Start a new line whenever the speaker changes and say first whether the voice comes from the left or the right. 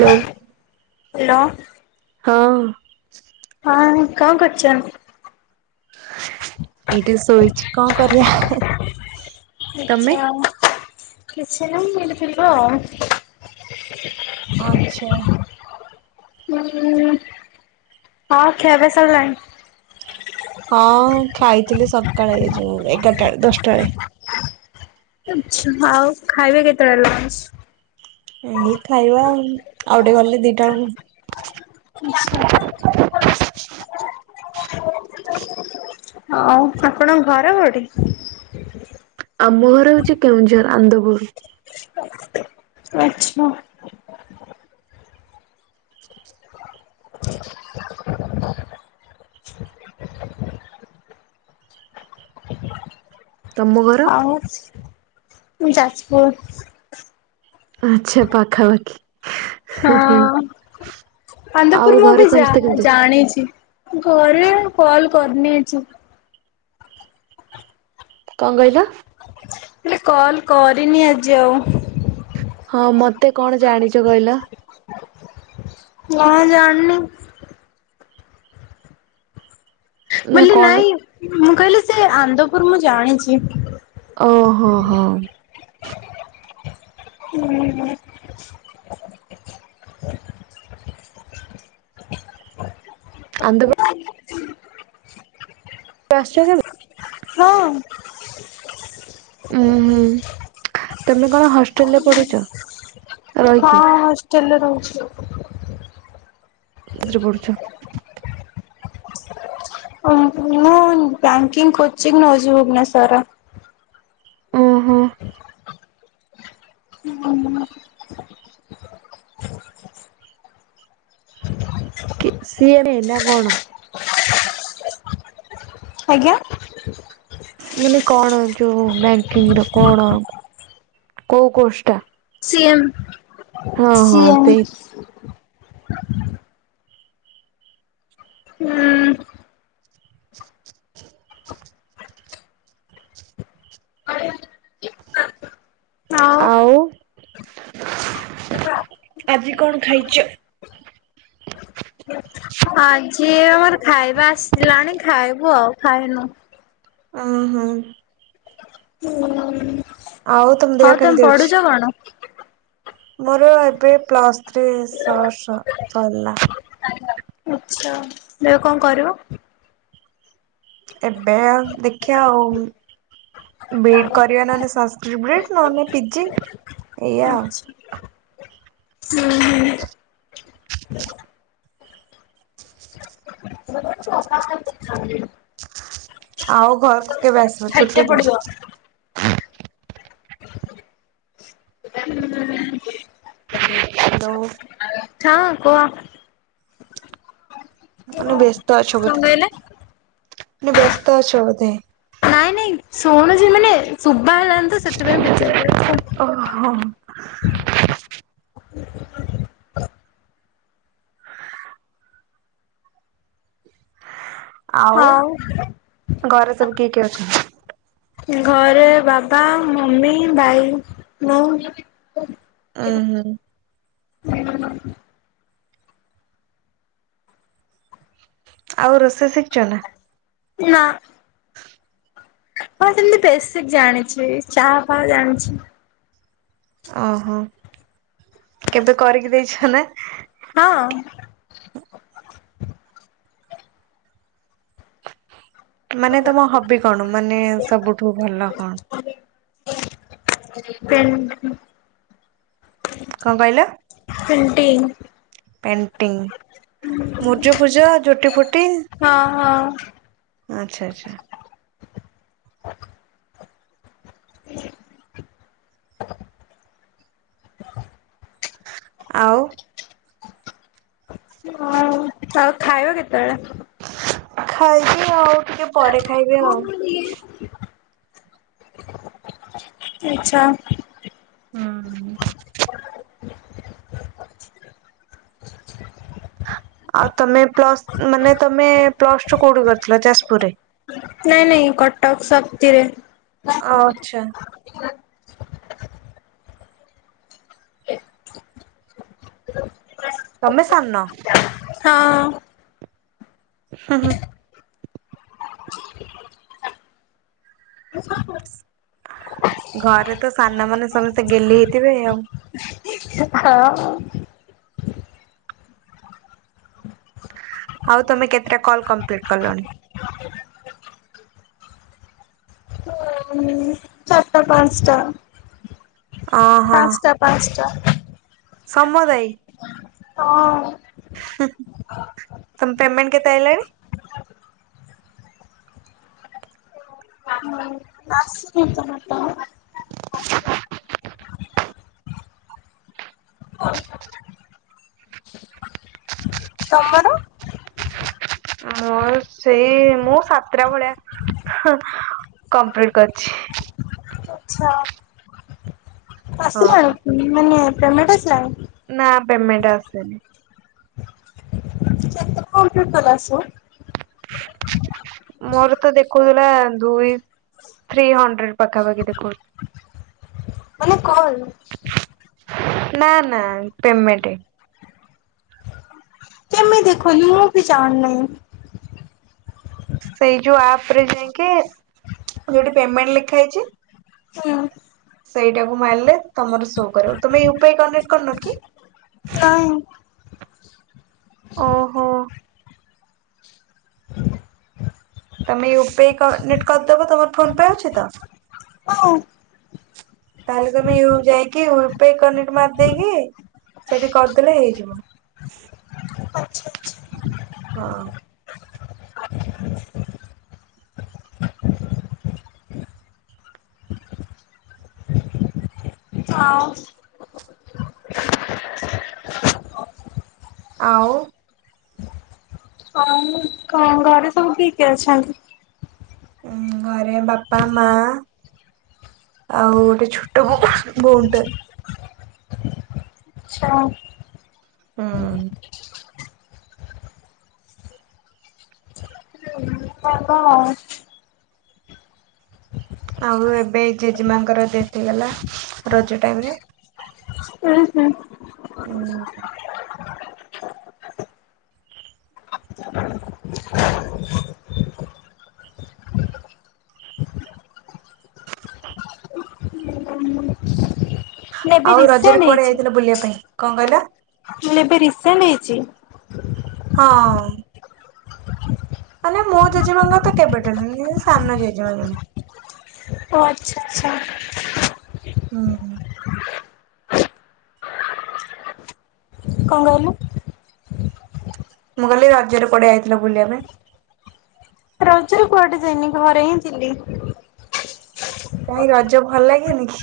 right: ଲୋ।
left: Hello.
right: ହଁ।
left: ହଁ କଣ କରୁଛ?
right: ଏଇଠି ଶୋଇଚି କଣ କରିବା। ତମେ?
left: ଆଛା କିଛି ନାହିଁ ମିଳିଥିବ ଆଉ।
right: ଆଛା।
left: ହୁଁ ହଁ ଖିଆପିଆ ସାରିଲାଣି।
right: ହଁ ଖାଇଥିଲି ସକାଳେ ଏ ଯୋଉ ଏଗାରଟାଳେ ଦଶଟା ବେଳେ।
left: ଆଛା ଆଉ ଖାଇବା କେତେବେଳେ ଲଞ୍ଚ?
right: ଏଇ ଖାଇବା ଆଉ ଆଉ ଟିକେ ଗଲେ ଦିଟା ବୁଳୁକୁ।
left: ଆଚ୍ଛା। ହଉ ଆପଣଙ୍କ ଘର କଉଠି?
right: ଆମ ଘର ହଉଚି କେଉଁଝର ଅନ୍ଦପୂରୁ।
left: ଆଚ୍ଛା। ହ। ହଁ।
right: ତମ ଘର
left: ଆଉ ମୁଁ ଯାଜପୁର।
right: ଆଚ୍ଛା ପାଖାପାଖି।
left: ହଁ
right: ଆଉ
left: ପନ୍ଦପୁର ମୁଁ
right: ଘରେ
left: ବି ଯା
right: ସମସ୍ତେ କେମିତି ଅଛି
left: ଜାଣିଛି। ଘରେ କଲ କରିନି ଆଜି।
right: କଣ କହିଲ।
left: ହେଲେ କଲ କରିନି ଆଜି ଆଉ।
right: ହଁ ମତେ କଣ ଜାଣିଚ କହିଲ।
left: ନା ଜାଣିନି।
right: ନା
left: ବୋଲେ
right: କଣ
left: ନାଇଁ ମୁଁ କହିଲି ସେ ଆନ୍ଦପୁର ମୁଁ ଜାଣିଛି।
right: ଓ ହୋ ହୋ।
left: ହୁଁ।
right: ଆନନ୍ଦପ କେବେ ଆସିଚ କେବେ?
left: ହଁ।
right: ଉଁ ହୁଁ ତମେ କଣ ହଷ୍ଟେଲ ରେ ପଢୁଚ?
left: ହଁ ହଷ୍ଟେଲରେ ରହୁଛି।
right: କୋଉଥିରେ ପଡୁଛ?
left: ମୁଁ ବ୍ୟାଙ୍କିଙ୍ଗ କୋଚିଂ ନଉଚି ଭୁବନେଶ୍ୱର ରେ।
right: ଓହୋ।
left: ନ ମନା।
right: କି ସିଏମ ନା କଣ।
left: ଆଜ୍ଞା।
right: ମାନେ କଣ ଯୋଉ ବ୍ୟାଙ୍କିଙ୍ଗ ର କଣ କୋଉ କୋସ ଟା।
left: ସିଏମ୍
right: ହଁ ହଁ
left: ସିଏମ୍।
right: ସେଇ
left: ହୁଁ।
right: [inaudible] ଆଉ ଆଜି କଣ ଖାଇଚ?
left: ଆଜି ଆମର ଖାଇବା ଆସିଲାଣି ଖାଇବୁ ଆଉ ଖାଇନୁ।
right: ଉଁ ହୁଁ।
left: ହୁଁ।
right: ଆଉ ତମ ଦେହ କେମିତି ଅଛି?
left: କଣ?
right: ମୋର ଏବେ ପ୍ଲସ୍ ଥ୍ରୀ ସର୍ଟସ ସରିଲା।
left: ତ ଏବେ କଣ କରିବ?
right: ଏବେ ଆଉ ଦେଖିଆ ଆଉ ବିଡି କରିବା ନହଲେ ସଂକ୍ରିଟ ବ୍ରିଡ ନହେଲେ ପିଜି ଏଇୟା ଆଉ।
left: ଆଚ୍ଛା। ହୁଁ ହୁଁ
right: [inaudible]
left: [unintelligible]
right: ଆଉ ଘରକୁ କେବେ ଆସିବ
left: ଖାଇତେ
right: ଛୁଟିରେ?
left: ପଡିବ ହଁ [unintelligible]
right: ହାଲୋ।
left: ହଁ କୁଅ?
right: ମାନେ ବ୍ୟସ୍ତ ଅଛ
left: କଣ
right: ବୋଧେ
left: କହିଲେ?
right: ମାନେ ବ୍ୟସ୍ତ ଅଛ ବୋଧେ?
left: ନାଇଁ ନାଇଁ ଶୁଣୁଛି ମାନେ ଶୁଭା ହେଲାଣି ତ, ସେଥିପାଇଁ ପଚାରିଲି ଆଚ୍ଛା।
right: ଓହୋ ହୋ। ଆଉ,
left: ହଉ।
right: ଘରେ ସବୁ କିଏ କିଏ ଅଛନ୍ତି?
left: ଘରେ ବାବା, ମମି, ଭାଇ, ମୁଁ।
right: ଉଁ ହୁଁ।
left: [unintelligible]
right: ଆଉ ରୋଷେଇ ଶିଖିଛ ନା?
left: ନା। ହଁ ସେମତି ପେସିିକ୍ ଜାଣିଛି। ଚାହା ଫାହା ଜାଣିଛି।
right: ଅହ, କେବେ କରିକି ଦେଇଛ ନା?
left: ହଁ।
right: ମାନେ ତମ ହବି କଣ ମାନେ ସବୁଠୁ ଭଲ କଣ?
left: ପେନ୍ ଉଁ ହୁଁ।
right: କଁ କଇଲ?
left: ପେଣ୍ଟିଙ୍ଗ୍।
right: ପେଣ୍ଟିଙ୍ଗ୍ ମୂର୍ଜ ଫୁର୍ଜ ଝୋଟି ଫୋଟି
left: ହଁ ହଁ।
right: ଆଚ୍ଛା ଆଚ୍ଛା। ଆଉ?
left: ଆଉ? ଖାଇବ କେତେବେଳେ?
right: ଖାଇଛି ଆଉ ଟିକେ ପରେ ଖାଇବି ଆଉ।
left: ଆଚ୍ଛା।
right: ହୁଁ। ଆଉ ତମେ ପ୍ଲସ୍ ମାନେ ତମେ ପ୍ଲସ ଟୁ କୋଉଠି କରିଥିଲ? ଯାଜପୁର ରେ?
left: ନାଇଁ ନାଇଁ, କଟକ୍ ସବତିରେ।
right: ଅ ଆଚ୍ଛା। ତମେ ସାନ?
left: ହଁ।
right: ହୁଁ ହୁଁ।
left: [inaudible]
right: ଘରେ ତ ସାନମାନେ ସମସ୍ତେ ଗେହ୍ଲି ହେଇଥିବେ ଆଉ।
left: [unintelligible]
right: ଆଉ ତମେ କେତେଟା କଲ୍ କମ୍ପ୍ଲିଟ୍ କଲଣି?
left: [inaudible] ଆଟ୍ଟା ପାଞ୍ଚଟା।
right: ଅହଁ
left: ପାଞ୍ଚଟା ପାଞ୍ଚଟା।
right: ସମଦାୟୀ।
left: ହଁ।
right: ହୁଁ ହୁଁ ତମ ପେମେଣ୍ଟ କେତେ ଆଇଲାଣି?
left: [unintelligible] [unintelligible] ତମର?
right: ମୋର ସେଇ, ମୁଁ ସାତଟା ଭଳିଆ ହୁଁ କମ୍ପ୍ଲିଟ କରିଛି।
left: ଆଚ୍ଛା।
right: ହଁ
left: ଆସିଲାଣି ମାନେ ପେମେଣ୍ଟ ଆସିଲାଣି?
right: ନା ପେମେଣ୍ଟ ଆସିନି।
left: [unintelligible] ଆସିବ। ହ
right: ମୋର ତ ଦେଖଉଥିଲା ଦୁଇ, ଥ୍ରୀ ହଣ୍ଡ୍ରେଡ ପାଖାପାଖି ଦେଖଉ
left: ମାନେ କଲ୍।
right: ନା ନା ପେମେଣ୍ଟ।
left: ଦେଖଉନି ମୁଁ ବି ଜାଣି ନାହିଁ।
right: ସେଇ ଯୋଉ ଆପରେ ଯାଇଁକି, ଯୋଉଠି ପେମେଣ୍ଟ ଲେଖା ହେଇଛି।
left: ହୁଁ।
right: ସେଇଟାକୁ ମାରିଲେ ତମର ଶୋ କରିବ, ତମେ ୟୁପିଆଇ କନେକ୍ଟ କରିନ କି?
left: ନାଇଁ।
right: ଓ ହୋ। ତମେ ଏବେ କନେକ୍ଟ କରିଦବ ତମର ଫୋନ ପେ ଅଛି ତ?
left: ଓ
right: ତାହେଲେ ତମେ ୟୁ ଯାଇକି ୟୁପିଆଇ କନେକ୍ଟ ମାରିଦେଇକି, ସେଠି କରିଦେଲେ ହେଇଯିବ।
left: ଆଚ୍ଛା। ଆଚ୍ଛା
right: ହଁ।
left: ଆଉ
right: ଆଉ
left: ଆଉ-ଉ-ଉ ଖ ହଁ ଘରେ ସବୁ କିଏ କିଏ ଅଛନ୍ତି?
right: ଉଁ ଘରେ ବାପା ମାଆ ଆଉ-ଉ-ଉ ଗୋଟେ ଛୋଟ ଭଉ ଭଉଣୀଟେ‌ ଅଛି।
left: ଆଚ୍ଛା।
right: ହୁଁ।
left: ଆଉ କଣ?
right: ଆଉ ଏବେ ଜେଜେମାଙ୍କର ଡେଥ୍ ହେଇଗଲା ରଜ ଟାଇମ ରେ।
left: ଉୁଁ ହୁଁ।
right: ଓ ହୋ।
left: ଡ଼
right: ହଁ
left: ଏବେ
right: ଆଉ ରଜରେ
left: ରିସେଣ୍ଟ
right: କୁଆଡେ
left: ହେଇଛି?
right: ଯାଇଥିଲ ବୁଲିଆ ପାଇଁ କଁ କହିଲା?
left: ମୁଁ ଏବେ ରିକ୍ସା ନେଇଛି।
right: ହଁ। ମାନେ ମୋ ଜେଜେମାଙ୍କର ତ କେବେ [unintelligible]
left: ଓ ଆଚ୍ଛା ଆଚ୍ଛା।
right: ଅ ହ।
left: କଁ କହିଲୁ?
right: ମୁଁ କହିଲି ରଜରେ କୁଆଡେ ଯାଇଥିଲ ବୁଲିବା ପାଇଁ?
left: ରଜରେ କୁଆଡେ ଯାଇନି ଘରେ ହିଁ ଥିଲି।
right: କାଇଁ ରଜ ଭଲ ଲାଗେନି ଖି?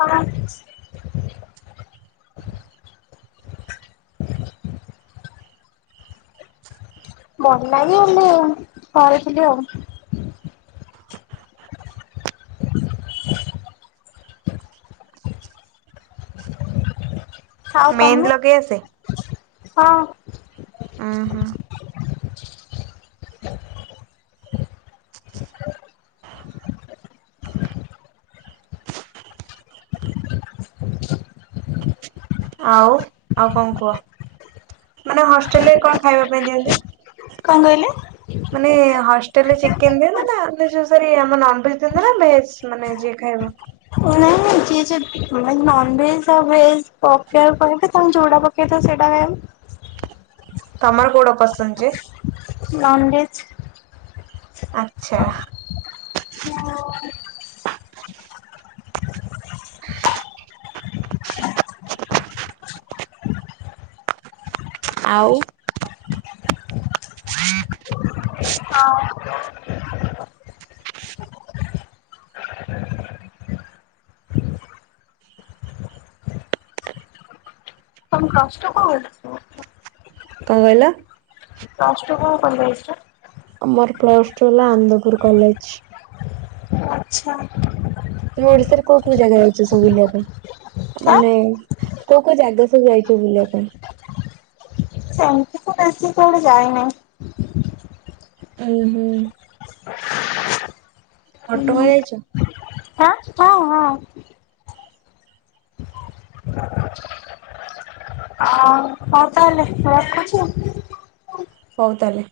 left: ହଁ। ଭଲ ଲାଗେ ହେଲେ ଘରେଥିଲି ଆଉ। ହାଉ
right: ମେହେନ୍ଦୀ
left: ତମେ
right: ଲଗେଇ ଆସେ
left: ହଁ।
right: ଆଁ ହା। ଆଉ ଆଉ କଁ କୁହ। ମାନେ ହଷ୍ଟେଲରେ କଁ ଖାଇବା ପାଇଁ ଦିଅନ୍ତି?
left: କଁ କହିଲ?
right: ମାନେ ହଷ୍ଟେଲରେ ଚିକେନ ଦିଅନ୍ତିନା ଆମେଯୋଉସାରେ ଆମ ନନଭେଜ ଦିଅନ୍ତି ନା ଭେଜ୍‌? ମାନେ ଯିଏ ଖାଇବ।
left: ନାଇଁ ଯିଏ ସେ ନ ନନଭେଜ ଆଉ ଭେଜ ପକେଇଆକୁ କହିବ ତମ୍ ଯୋଉଟା ପକେଇଥିବ ସେଇଟା ଖାଇବ।
right: ତମର କୋଉଡା ପସନ୍ଦ ଯେ?
left: ନନ୍‌ଭେଜ୍।
right: ଆଚ୍ଛା।
left: ହୋ।
right: ଆଉ।
left: ହ। ତମୁ କଷ୍ଟ କଁ ହଉ ରୁହ।
right: କଁ କହିଲ?
left: ପ୍ଲସ ଟୁ କୋଉ କଲେଜର?
right: ଅ ମୋର ପ୍ଲସ ଟୁ ହେଲା ଆନ୍ଦପୁର କଲେଜ।
left: ଆଚ୍ଛା।
right: ତମେ ଓଡିଶାରେ କୋଉ କୋଉ ଜାଗା ଯଇଛ ସବୁ ବୁଲିବା ପାଇଁ
left: ହାଁ
right: ମାନେ କୋଉ କୋଉ ଜାଗା ସବୁ ଯାଇଛ ବୁଲିବା ପାଇଁ?
left: ସେମତି ତ ବେଶୀ କୁଆଡ଼େ ଯାଇ ନାହିଁ।
right: ହୁଁ ହୁଁ। ଘଟଗାଁ ଯାଇଚ?
left: ହାଁ ହଁ ହଁ। ଆଉ ହଉ ତାହେଲେ ମୁଁ ରଖୁଚି ଆଉ।
right: ହଉ ତାହେଲେ